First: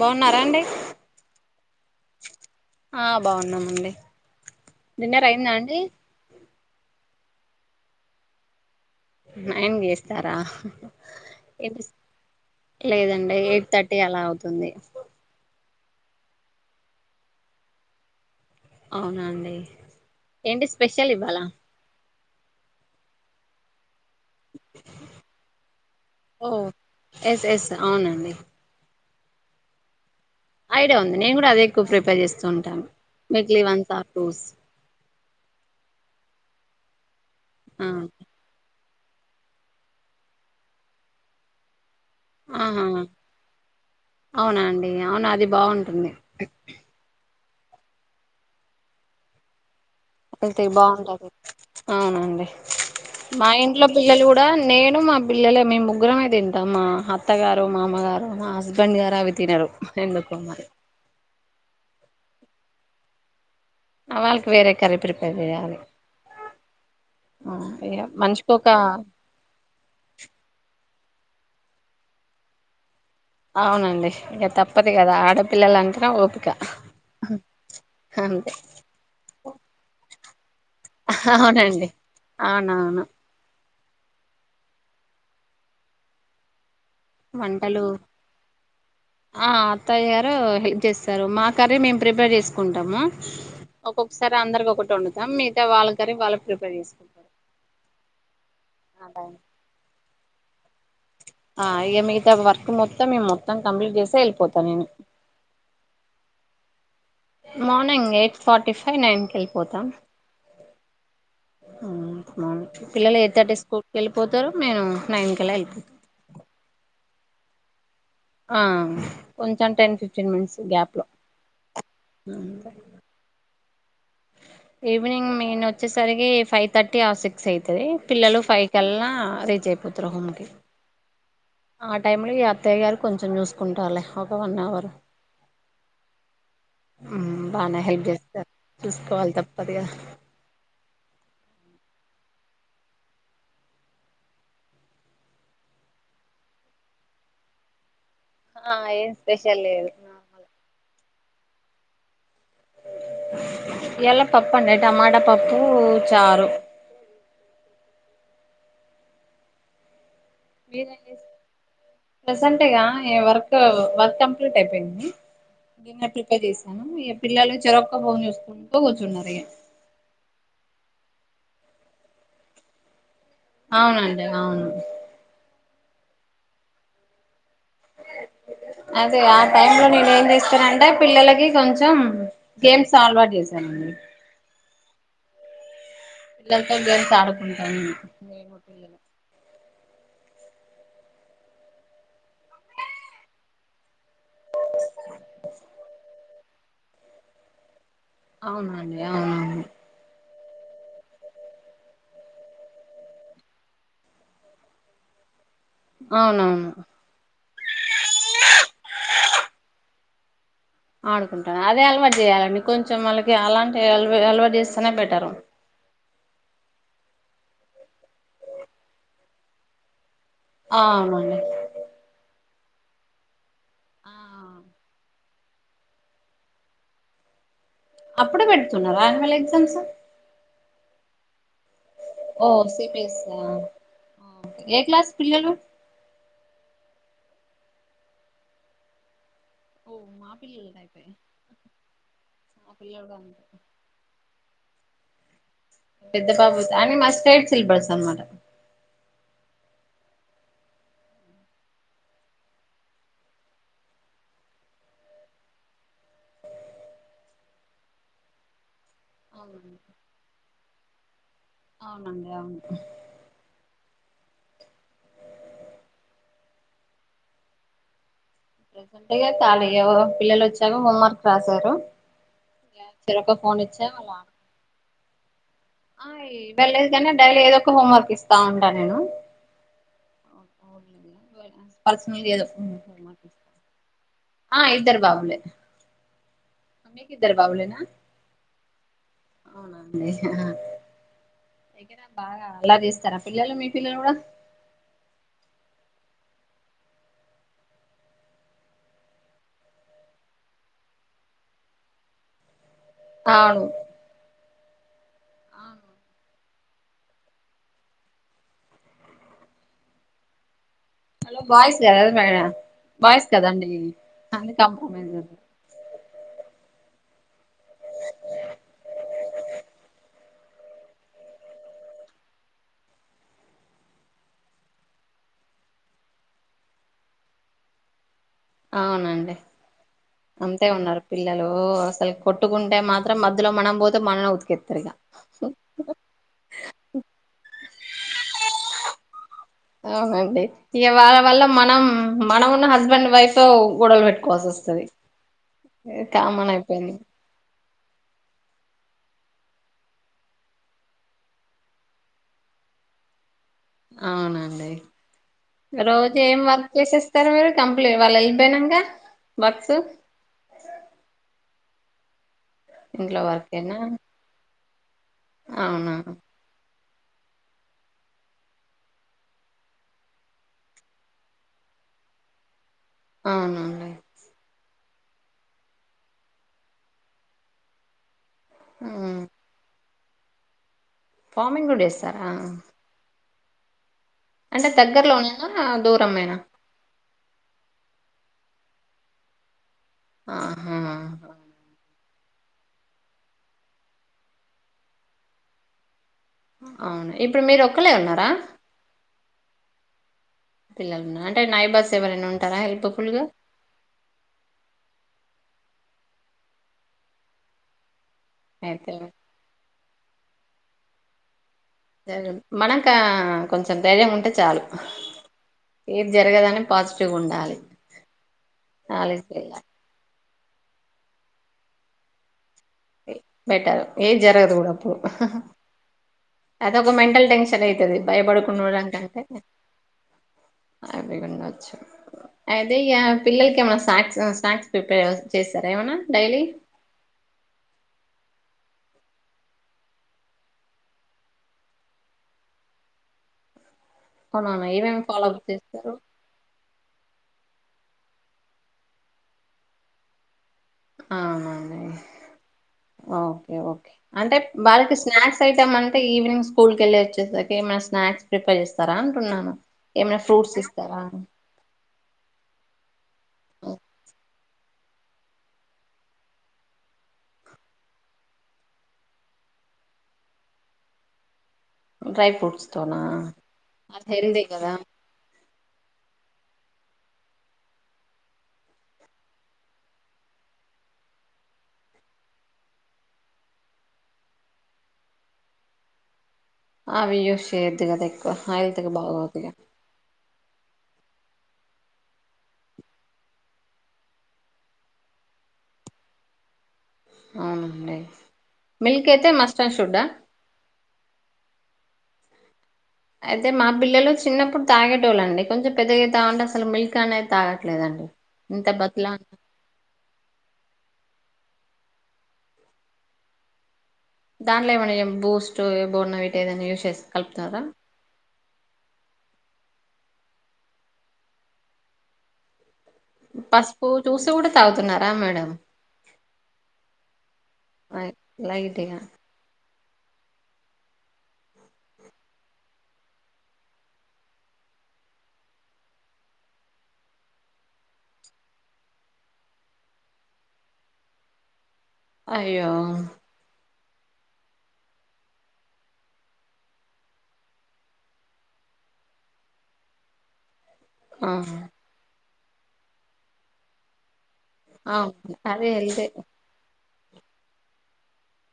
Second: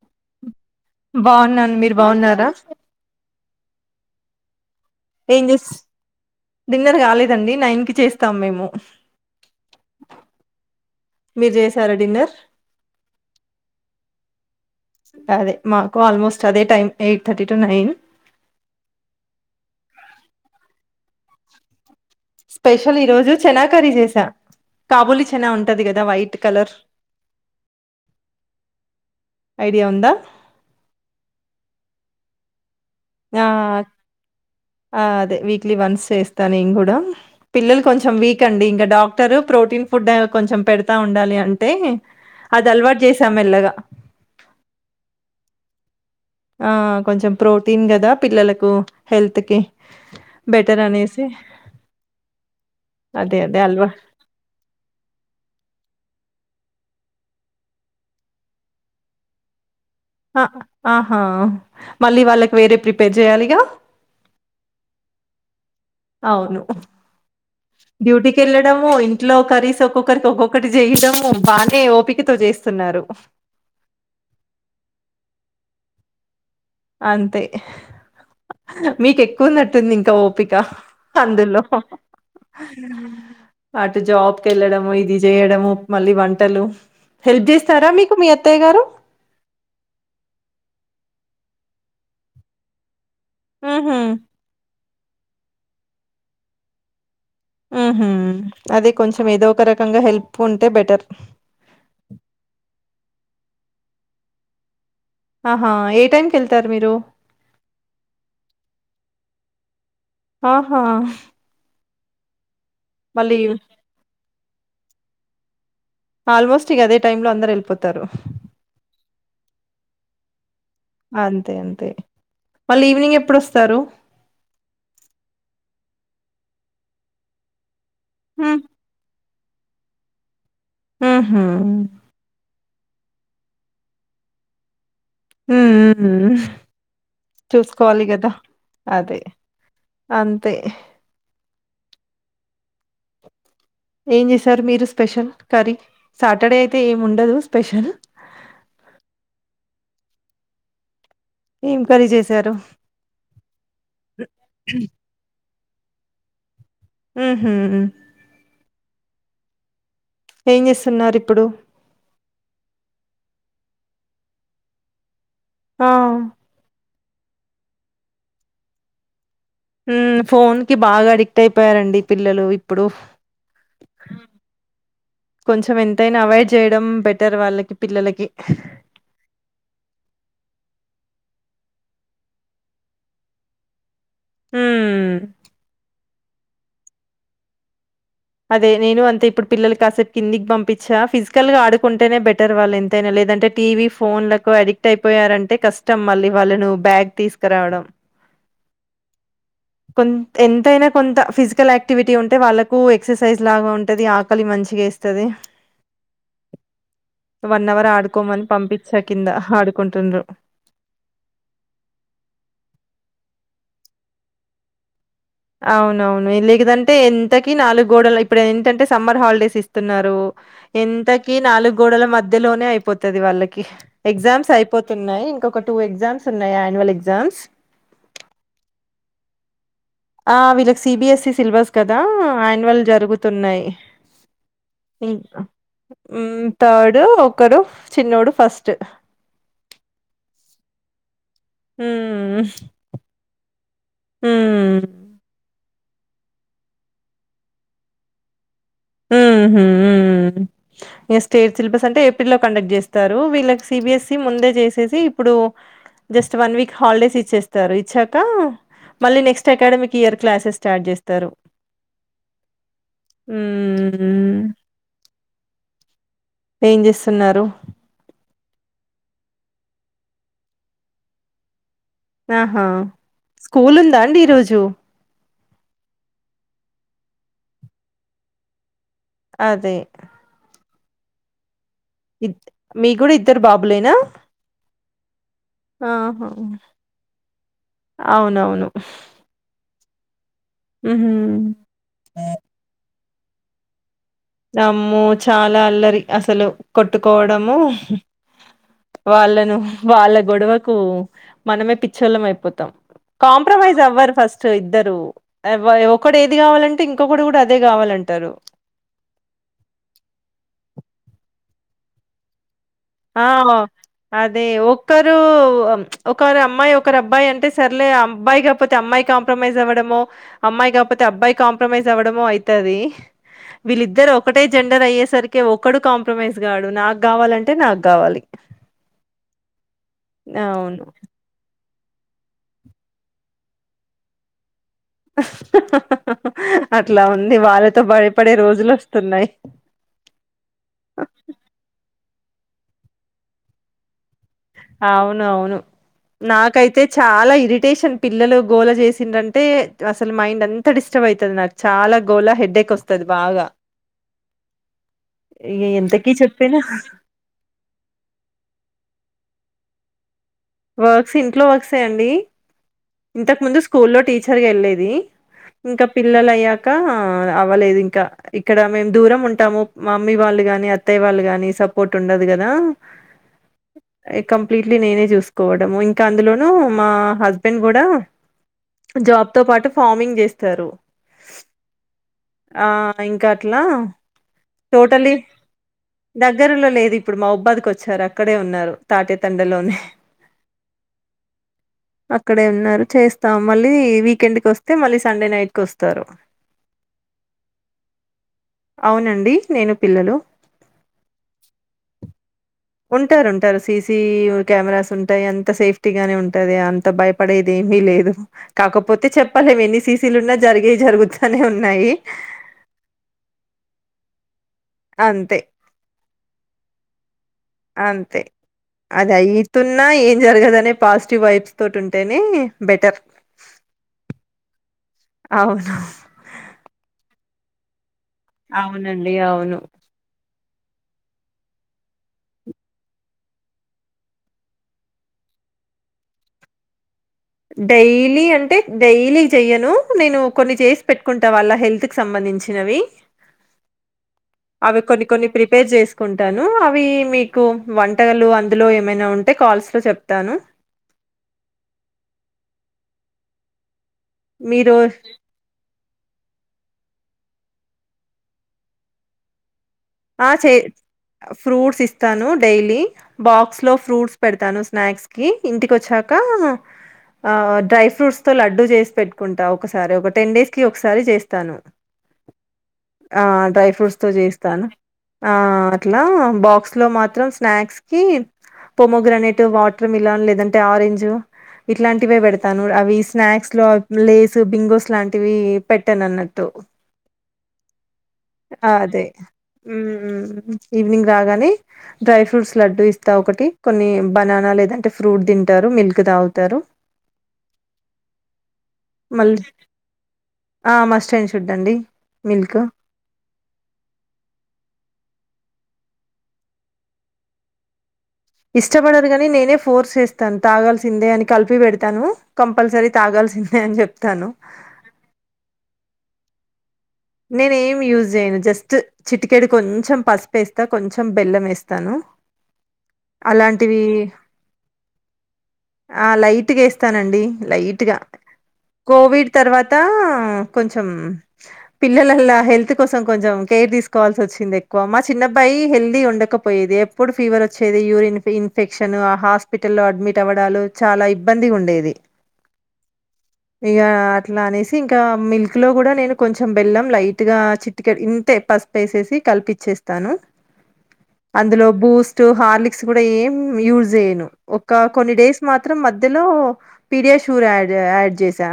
బాగున్నారా అండి బాగున్నాను మీరు బాగున్నారా ఆ బాగున్నామండి డిన్నర్ ఏం అయిందా చే అండి డిన్నర్ కాలేదండి నైన్ కి చేస్తాం మేము నయన్ గ ఇస్తారా మీరు చేసారా డిన్నర్ లేదండి ఎయిట్ థర్టీ అలా అవుతుంది అదే మాకు ఆల్మోస్ట్ అదే time eight thirty to nine అవునండి ఏంటి స్పెషల్ ఇవ్వాలా స్పెషల్ ఈ రోజు చెనా కర్రీ చేస్త కాబులి చనా ఉంటది కదా వైట్ ఓ కలర్ ఎస్ ఎస్ అవునండి ఐడియా ఉందా ఐడియా ఉంది నేను కూడా అదే ఎక్కువ ప్రిపేర్ చేస్తూ ఉంటాను ఆ వీక్లీ వన్స్ ఆర్ టూస్ అదే వీక్లీ వన్స్ చేస్తాను ఇం కూడా పిల్లలు ఆ కొంచెం వీక్ అండి ఇంకా డాక్ డాక్టర్ ప్రోటీన్ ఫుడ్ అ కొంచెం పెడతా ఉండాలి అంటే అది ఆహా అలవాటు చేసాం మెల్లగా అవునా అండి అవునా అది బాగుంటుంది ఆ కొంచెం ప్రోటీన్ కదా పిల్లలకు హెల్త్ కి అయితే బెటర్ అనేసి బాగుంటది అవునండి అదే మా అదే ఇంట్లో అల్వా పిల్లలు కూడా నేను మా పిల్లలే మీ ముగ్గురం అద ఏండి త మా అత్తగారు మా అమగారు మా హస్బెండ్ గారు అవి తినరు ఎందుకో మరి ఆహా మళ్ళీ వాళ్ళకి వేరే ప్రిపేర్ చేయాలిగా వాళ్ళకి వేరే కర ప్రిపేర్ చేయాలి అవును ఆ ఇగ డ్యూటీకి మనిషికొక వెళ్ళడము ఇంట్లో కరీస్ ఒక్కొక్కరికి ఒక్కొక్కటి చేయడం బానే ఓపికతో చేస్తున్నారు అవునండి ఇంక తప్పదు కదా ఆడపిల్లలంటనే ఓపిక అంతే అంతే మీకు ఎక్కువన్నట్టుంది ఇంకా ఓ పిక అందులో అవునండి అవునవును అటు జాబ్ క వెళ్లడము ఇది చేయడము మళ్ళీ వంటలు హెల్ప్ వంటలు జేస్తారా మీకు మీ అత్తయ్య గారు? ఆ అత్తయ్య గారు హెప్ చేస్తారు మా కర్రీ మేము ప్రిపేర్ చేసుకుంటాము హుహు. ఒక్కొక్కసారి అందరికి ఒక వడుతాంిగా వాళ్ళ కనీ వాళ్ళ ప్రిపేర్ చేసుకుంటారు ఆహ అదే కొంచెం ఏదో ఒక రకంగా హెల్ప్ ఉంటే బెటర్ ఆ ఇ మిగతా వర్క్ మొత్తం మేము మొత్తం కంప్లీట్ చేస్తే వెళ్ళిపోతాను నేను ఆహా ఏ టైమ్కి వెళ్తారు మీరు morning eight forty five nine క వెళ్ళిపోతాం ఆహా పిల్లలు మళ్ళీ ఎయిట్ ర్టీ స్కూల్ కి వెళ్ళిపోతారు నేను నైన్ కెలా వెళ్ళిపోతాను ఆల్మోస్ట్ ఇక అదే టైమ్ లో అందరు వెళ్ళిపోతారు ఆ కొంచెం టెన్ ఫిఫ్టీన్ మినిట్స్ గ్యాప్ లో అంతే అంతే మళ్ళీ ఈవినింగ్ ఎప్పుడుొస్తారు ఈవనింగ్ మీన్ వచ్చేసరికి ఫైవ్ థర్టీ ఆ సిక్స్ అయితురి పిల్లలు హ్మ్ ఫైవ్ కల్లా రీచ్ అయిపోతరు హోమికి ఊహూ ఆ టైమ్ లో ఈ అత్తయ్య గారు కొంచెం చూసుకుంటాల ఒక వన్ అవర్ హ బాగానే హెల్ప్ చూసుకోవాలి కదా చేస్తారు అదే చూసుకోవాలి తప్పదుగా అంతే ఏం చేశారు మీరు స్పెషల్ కర్రీ సాటర్డే అయితే ఏమి ఉండదు స్పెషల్ ఆ ఏన్ స్పెషల్ లేదు ఎమ్ కరి చేసి ఎలా పప్పు అడి టమాట పప్పు చారు ఆ హమ్ మీర చేస్తున్నారు ఇప్పుడు ప్రెసెంటట్గా వర్క్ వర్క్ కంప్లీట్ అయిపోయింది ఆ గన్నర్ ప్రిపేర్ చేశాను ఈ పిల్లలు చెరక్క బోని చూసుకుంటూ కూర్చున్నారు ఇ ఫోన్ కి బాగా అడిక్ట్ అయిపోయారండి పిల్లలు ఇప్పుడు అవునండి అవును స ఎంతైనా అవాయిడ్ చేయడం బెటర్ వాళ్ళకి పిల్లలకి అదే ఆ టై లో నేను ఏం తెస్తాంటే పిల్లలకి కొంచెం గేమ్స్ అలవాటు చేశానండి హ గంట గేమ్స్ ఆడుకుంటారు అదే నేను అంత ఇప్పుడు పిల్లలు కాసేపు కిందికి పంపించ ఫిజికల్ గా ఆకుంటేనే బెటర్ వాళ్ళు ఎంతైనా లేదంటే టీవీ ఫోన్లకు అడిక్ట్ అయిపోయారంటే కష్టం మళ్ళీ వాళ్ళను బ్యాగ్ తీసుకురావడం అవునండి అవును ప ఎంతైనా కొంత ఫిజికల్ యాక్టివిటీ ఉంటే వాళ్ళకు ఎక్సర్సైజ్ లాగా ఉంటది ఆకలి మంచిగా ఏస్తది అవునవును వన్ అవర్ ఆడుకోమని పంపించా కింద ఆడుకుంటుండ్రు ఆడుకుంటాను అదే అలవాటు చేయాలండి కొంచెం మళ్ళకి అలాంటి అలవాటు చేస్తేనే బెటరు అవునవును లేదంటే ఎంతకి నాలుగు గోడలు ఇప్పుడు ఏంటంటే సమ్మర్ హాలిడేస్ ఇస్తున్నారు ఎంతకి అవునండి నాలుగు గోడల మధ్యలోనే అయిపోతుది వాళ్ళకి ఆ ఎగ్జామ్స్ అయిపోతున్నాయి ఇంకొక టూ ఎగ్జామ్స్ ఉన్నాయి యాన్యువల్ ఎగ్జామ్స్ అప్పుడే పెడుతున్నారా అహవల్ ఎగ్జామ్స్ ఆ వీళ్ళకి సిబిఎస్ఈ సిలబస్ కదా ఓ యాన్యువల్ సిబిఎస్ఈ ఆ జరుగుతున్నాయి ఓకే ఏ క్లాస్ ఇ పిల్లలు త డ్ ఒకరు చిన్నోడు ఫస్ట్ ఓ మా పిల్లలు టయిపో మా పిల్ల హ పెద్ద పాబ అ మాది స్టేట్ సిలబస్ అనమాట హ స్టేట్ సిలబస్ అంటే ఏప్రిల్ లో కండక్ట్ చేస్తారు వీళ్ళకి సిబిఎస్సి ముందే చేసేసి ఇప్పుడు జస్ట్ వన్ వీక్ హాలిడేస్ ఇచ్చేస్తారు ఇచ్చాక మళ్ళీ నెక్స్ట్ అవునండి అకాడమిక్ ఇయర్ క్లాసెస్ స్టార్ట్ చేస్తారు అవునాంగా అవును ఉ ఏం చేస్తున్నారు ప్రజెంట్గా చళ పిల్లలు వచ్చాక హోంవర్క్ రాశారు ఆహా ఇగ చెరొక ఫోన్ స్కూల్ ఇచ్చా ఉందా వాళ్ళు అండి ఆడు ఈరోజు ఆ వెళ్లేదు కానీ డైలీ ఏదో ఒక హోమ్వర్క్ ఇస్తా ఉంటా నేను అదే మీ కూడా ఇద్దరు బాబులేనా ఆ ఇద్దరు బాబులు ఆహా ఇద్దరు బాబులేనా అవునవును ఆ మ్హూ. ఇక్కడ బాగా అలా చేస్తారా పిల్లలు మీ పిల్లలు కూడా నమ్ము చాలా అల్లరి అసలు కొట్టుకోవడము వాళ్ళను వాళ్ళ గొడవకు మనమే పిచ్చోళ్ళం అయిపోతాం అవును కాంప్రమైజ్ అవ్వారు ఫస్ట్ ఇద్దరు అవును. ఒకడు ఏది కావాలంటే టే ఇంకొకడు కూడా అదే కావాలంటారు హలో బయస్ ఎద మే ఆ అదే కాంప్రమైజ్ ఒక్కరు ఒకరి అమ్మాయి ఒకరు అబ్బాయి అంటే సర్లే అబ్బాయి కాకపోతే అమ్మాయి కాంప్రమైజ్ అవ్వడము అమ్మాయి కాకపోతే అబ్బాయి కాంప్రమైజ్ అవ్వడము అవుతది వీళ్ళిద్దరు ఒకటే జెండర్ అయ్యేసరికి ఒకడు కాంప్రమైజ్ గాడు నాకు కావాలంటే నాకు గావాలి. అవునండి అంతే అవును. ఉన్నారు పిల్లలు అసలు కొట్టుకుంటే మాత్రం మధ్యలో మనం పోతే మనలో ఉతికిత్ అట్లా ఉంది వాళ్ళతో భయపడే రోజులు వస్తున్నాయి అవునండి ఇక వాళ్ళ వల్ల మనం మనం ఉన్న హస్బెండ్ వైఫ్ గొడవలు పెట్టుం అవును అవును కామన్ నాకైతే అయిపోయింది చాలా ఇ ఈడిటేషన్ పిల్లలు గోల చేసిండంటే అసలు మైండ్ అంత డిస్టర్బ్ అవుతుంది నాకు చాలా గోల హెడ్ డ్డెక్ వస్తుంది బాగా అవునండి ఎంతకీ రోజు ఏం చెప్పినా వర్క్ చేసేస్తారు మీరు కంప్లీట్ వాళ్ళు వెళ్ళిపోయినాక వర్క్స్ వర్క్స్ ఇంట్లో వర్క్సేయండి ఇంట్లో ఇంతకు ముందు వర్కేనా స్కూ లో టీచర్గా వెళ్ళేది ఇంకా అవునా పిల్లల అయ్యాక అవ్వలేదు ఇంకా ఇక్కడ మేము దూరం ఉంటాము మా మమ్మీ వాళ్ళు కానీ అత్తయ్య వాళ్ళు కాని సపోర్ట్ ఉండదు కదా అవునండి కంప్లీట్లీ నేనే చూసుకోవడం ఇంకా అందులోనుూ మా హస్బెండ్ కూడా ఉమ్ జాబ్ తో పాటు ఫార్మింగ్ చేస్తారు పామింగ్ కూడా చేస్తారా ఆ ఇంకా అట్లా అంటే టోటలీ దగ్గరలోనేనా దూరమేనా దగ్గరలో లేదు ఇప్పుడు మా ఉబ్బదికి వచ్చారా అక్కడే ఉన్నారు తాటేతండలోనే ఆహా అక్కడే ఉన్నారు చేస్తాం మళ్ళీ వీకెండ్ కి వస్తే మళ్ళీ సండే నైట్ కి వస్తారు అవును ఇప్పుడు మీరు ఒక్కళ్ళే ఉన్నారా అవునండి నేను పిల్లలు పిల్లలు అంటే నాయిబౌర్స్ ఎవరైనా ఉ ఉంటారుంటారు సీసీ కెమెరాస్ ఉంటాయి అంత అంత సేఫ్టీ గానే ఉంటది అంత భయపడేది ఏమీ లేదు అయితే కాకపోతే చెప్పాలేము ఎన్ని సీసీలు ఉన్నా జరిగేవి జరగుతానే ఉంటా మనకా కొంచెం ధైర్యం ఉంటే చాలు అంతే ఏది జరగదని పాజిటివ్ ఉండాలి అంతే అది నాలెడ్జ్ అయితున్నా ఏం జరగదునే పాజిటివ్ వైబ్స్ తోటి ఉంటేనే బెటర్ బెటర్ ఏది జరగదు కూడా అప్పుడు అవును అదొక మెంటల్ టెన్షన్ చల అవుతుంది అవునండి భయపడుకున్నాడానికంటే అవును అపీ ఉండచ్చు అయితే ఇ పిల్లలకి ఏమైనా స్నాక్స్ స్నాక్స్ ప్రిపేర్ చేస్తారా ఏమనా డైలీ డైలీ అంటే డైలీ చెయను నేను కొన్ని చేసి పెట్టుకుంటా వాళ్ళ హెల్త్ కి సంబంధించినవి వి అవునవును అవి ఏమేమి కొన్ని ఫాలో కొన్ని అప్ ప్రిపేర్ చేస్తారు చేసుకుంటాను అవి అవి మీకు వంటకాలు అందులో ఏమైనా ఉంటే కాల్స్ లో చెప్తాను ఆహా ఓకే ఓకే అంటే మీరు బాలకృష్ణ సైతామాన్ అంటే ఈవినింగ్ స్కూల్ కి వెళ్ళి వచ్చేసారికి ఏమైనా స్నాక్ ప్రిపేర్ చేస్తారా అంటున్నాను ఏమైనా ఆ చే ఫ్రూట్స్ ఇస్తారా ఫ్రూట్స్ ఇస్తాను డైలీ బాక్స్ లో ఫ్రూట్స్ పెడతాను స్నాక్స్ కి ఇంటికి వచ్చాక ఆ డ్రై ఫ్రూట్స్ తో లడ్డుూ చేసి పెట్టుకుంటా ఒకసారి ఒక టెన్ డేస్ కి ఒకసారి చేస్తాను డ్రై ఫ్రూట్స్ తోనా ఆ డ్రై ఫ్రూట్స్ అది తో హెల్దీ చేస్తాను కదా ఆ అట్లా బాక్స్ లో మాత్రం స్నాక్స్ కి పోమోగ్రానేట్ వాటర్ మిలన్ లేదంటే ఆరెంజ్ ఇట్లాంటివే పెడతాను అవి స్నాక్స్ లో లేస్ బింగోస్ లాంటివి పెట్టాను అన్నట్టు అవి యూస్ చేయద్దు కదా ఎక్కువ హెల్త్ కు బాగోదుగా హు ఉ ఈవినింగ్ రాగానే డ్రై ఫ్రూట్స్ లడ్డుూ ఇస్తా ఒకటి కొన్ని బనానా లేదంటే ఫ్రూట్ తింటారు మిల్క్ తాగుతారు అవునండి మిల్క్ అయితే మళ్ళీ మస్ట్ అండ్ షుడ్ ఆ ఆ మాస్టన్ షుడ్ అండి మిల్క్ అయితే మా పిల్లలు చిన్నప్పుడు తాగేటోళ్ళండి కొంచెం పెద్దగా తాగంటే అసలు మిల్క్ అనేది తాగట్లేదండి ఇంత ఇష్టపడరు బతిలా కాని నేనే ఫోర్స్ చేస్తా ను తాగాల్సిందే అని కలిపి పెడతాను కంపల్సరీ తాగాల్సిందే అని చెప్తా దాంట్లో ఏమన్నా బూస్ట్ బోన్ వీటా ఏదైనా యూస్ చేస్తా నేను ఏమి యూజ్ చేయను జస్ట్ చిటికెడు కొంచెం పసుపు వేస్తా కొంచెం బెల్లం వేస్తాను పసుపు చూసి కూడా తాగుతున్నారా మేడం ఆ లైట్ గా వేస్తానండి లైట్ గా అయ్ లైట్గా కోవిడ్ తర్వాత తా కొంచెం పిల్లలల్ల హెల్త్ కోసం కొంచెం కేర్ తీసుకోవాల్సి వచ్చింది ఎక్కువ మా చిన్న అబ్బాయి హెల్దిగా ఉండకపోయేది ఎప్పుడు ఫీవర్ వచ్చేది యూరిన్ ఇన్ఫెక్షన్ ఆ హాస్పిటల్లో అడ్మిట్ అవ్వడాలు చాలా ఇబ్బందిగా ఉండేది అయ్యో ఇగ అట్లా అనేసి ఇంకా మిల్క్ లో కూడా నేను కొంచెం బెల్లం లైట్ గా చిటికెడు ఇంతే పసుపు వేసేసి కల్పించేస్తాను ఆ అందులో బూస్ట్ హార్లిక్స్ కూడా ఏం యూజ్ చేయను ఒక కొన్ని అవును డేస్ అదే మాత్రం హెల్తే మధ్యలో పీడియా షూర్ యాడ్ యాడ్ చేసా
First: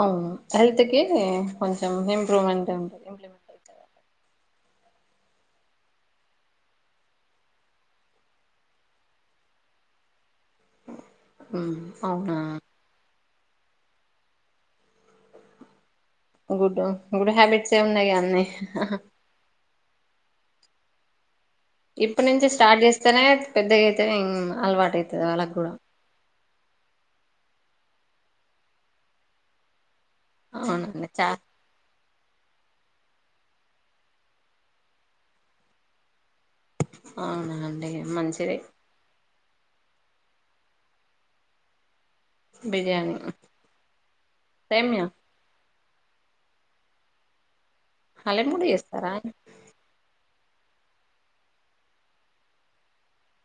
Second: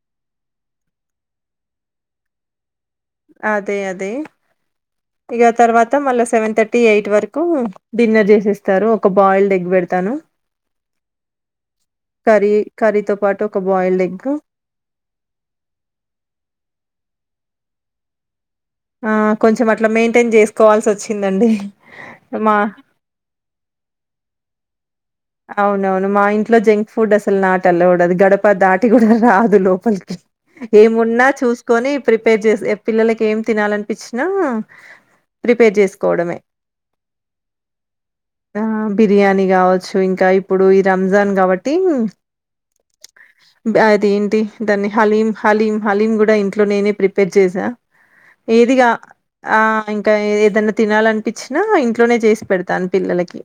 అవును హెల్త్ కి కొంచెం ఇంప్రూవ్మెంట్ ఉంటుంది ఇంప్లిమెంట్ అదే అది ఇగ తర్వాత మళ్ళా సెవెన్ థర్టీ ఎయిట్ వరకు డిన్నర్ చేసేస్తారు ఒక బాయిల్ ఎగ్ పెడతాను హ్మ్. అవునా కర్రీ కర్రీ తో పాటు ఒక్కో ఒక్క boil egg good good habits ఏ ఉన్నాయి గా అన్నీ ఆ కొంచెం అట్లా మెయింటైన్ చేసుకోవాల్సి వచ్చిందండి ఇప్పుటి నుంచి మా స్టార్ట్ చేస్తేనే పెద్దగా అయితే అలవాటైతది అవునవును మా ఇంట్లో జంక్ ఫుడ్ అసలు నాట్ అలావుడ్ గడప దాటి కూడా రాదు లోపలికి అవునండి ఏమున్నా చా చూసుకొని ప్రిపేర్ చేసి పిల్లలకి ఏం తినాలనిపించినా ప్రిపేర్ చేసుకోవడమే అవునాండి మంచిదే ఆ బిర్యానీ కావచ్చు ఇంకా ఇప్పుడు ఈ రంజాన్ కాబట్టి బిర్యానీ అది ఏంటి దాన్ని సేమ్యా హలీం హలీం హలీం కూడా ఇంట్లో నేనే ప్రిపేర్ చేసా హలీం కూడా ఏది కావ చేస్తారా ఆ ఇంకా ఏది ఏదన్నా తినాలనిపించినా ఇంట్లోనే చేసి పెడతాను పిల్లలకి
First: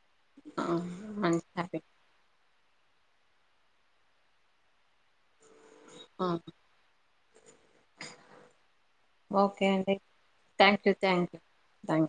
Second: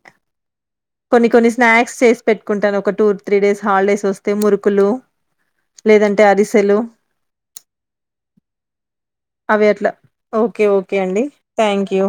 కొన్ని మంచి కొన్ని హ్యాబిట్ స్నాక్స్ చేసి పెట్టుకుంటాను ఒక టూ త్రీ డేస్ హాలిడేస్ వస్తే మురుకులు లేదంటే అరిసెలు ఓకే అవి అట్లా అండి ఓకే థ్యాంక్ యూ ఓకే అండి థ్యాంక్ యూ థ్యాంక్ యూ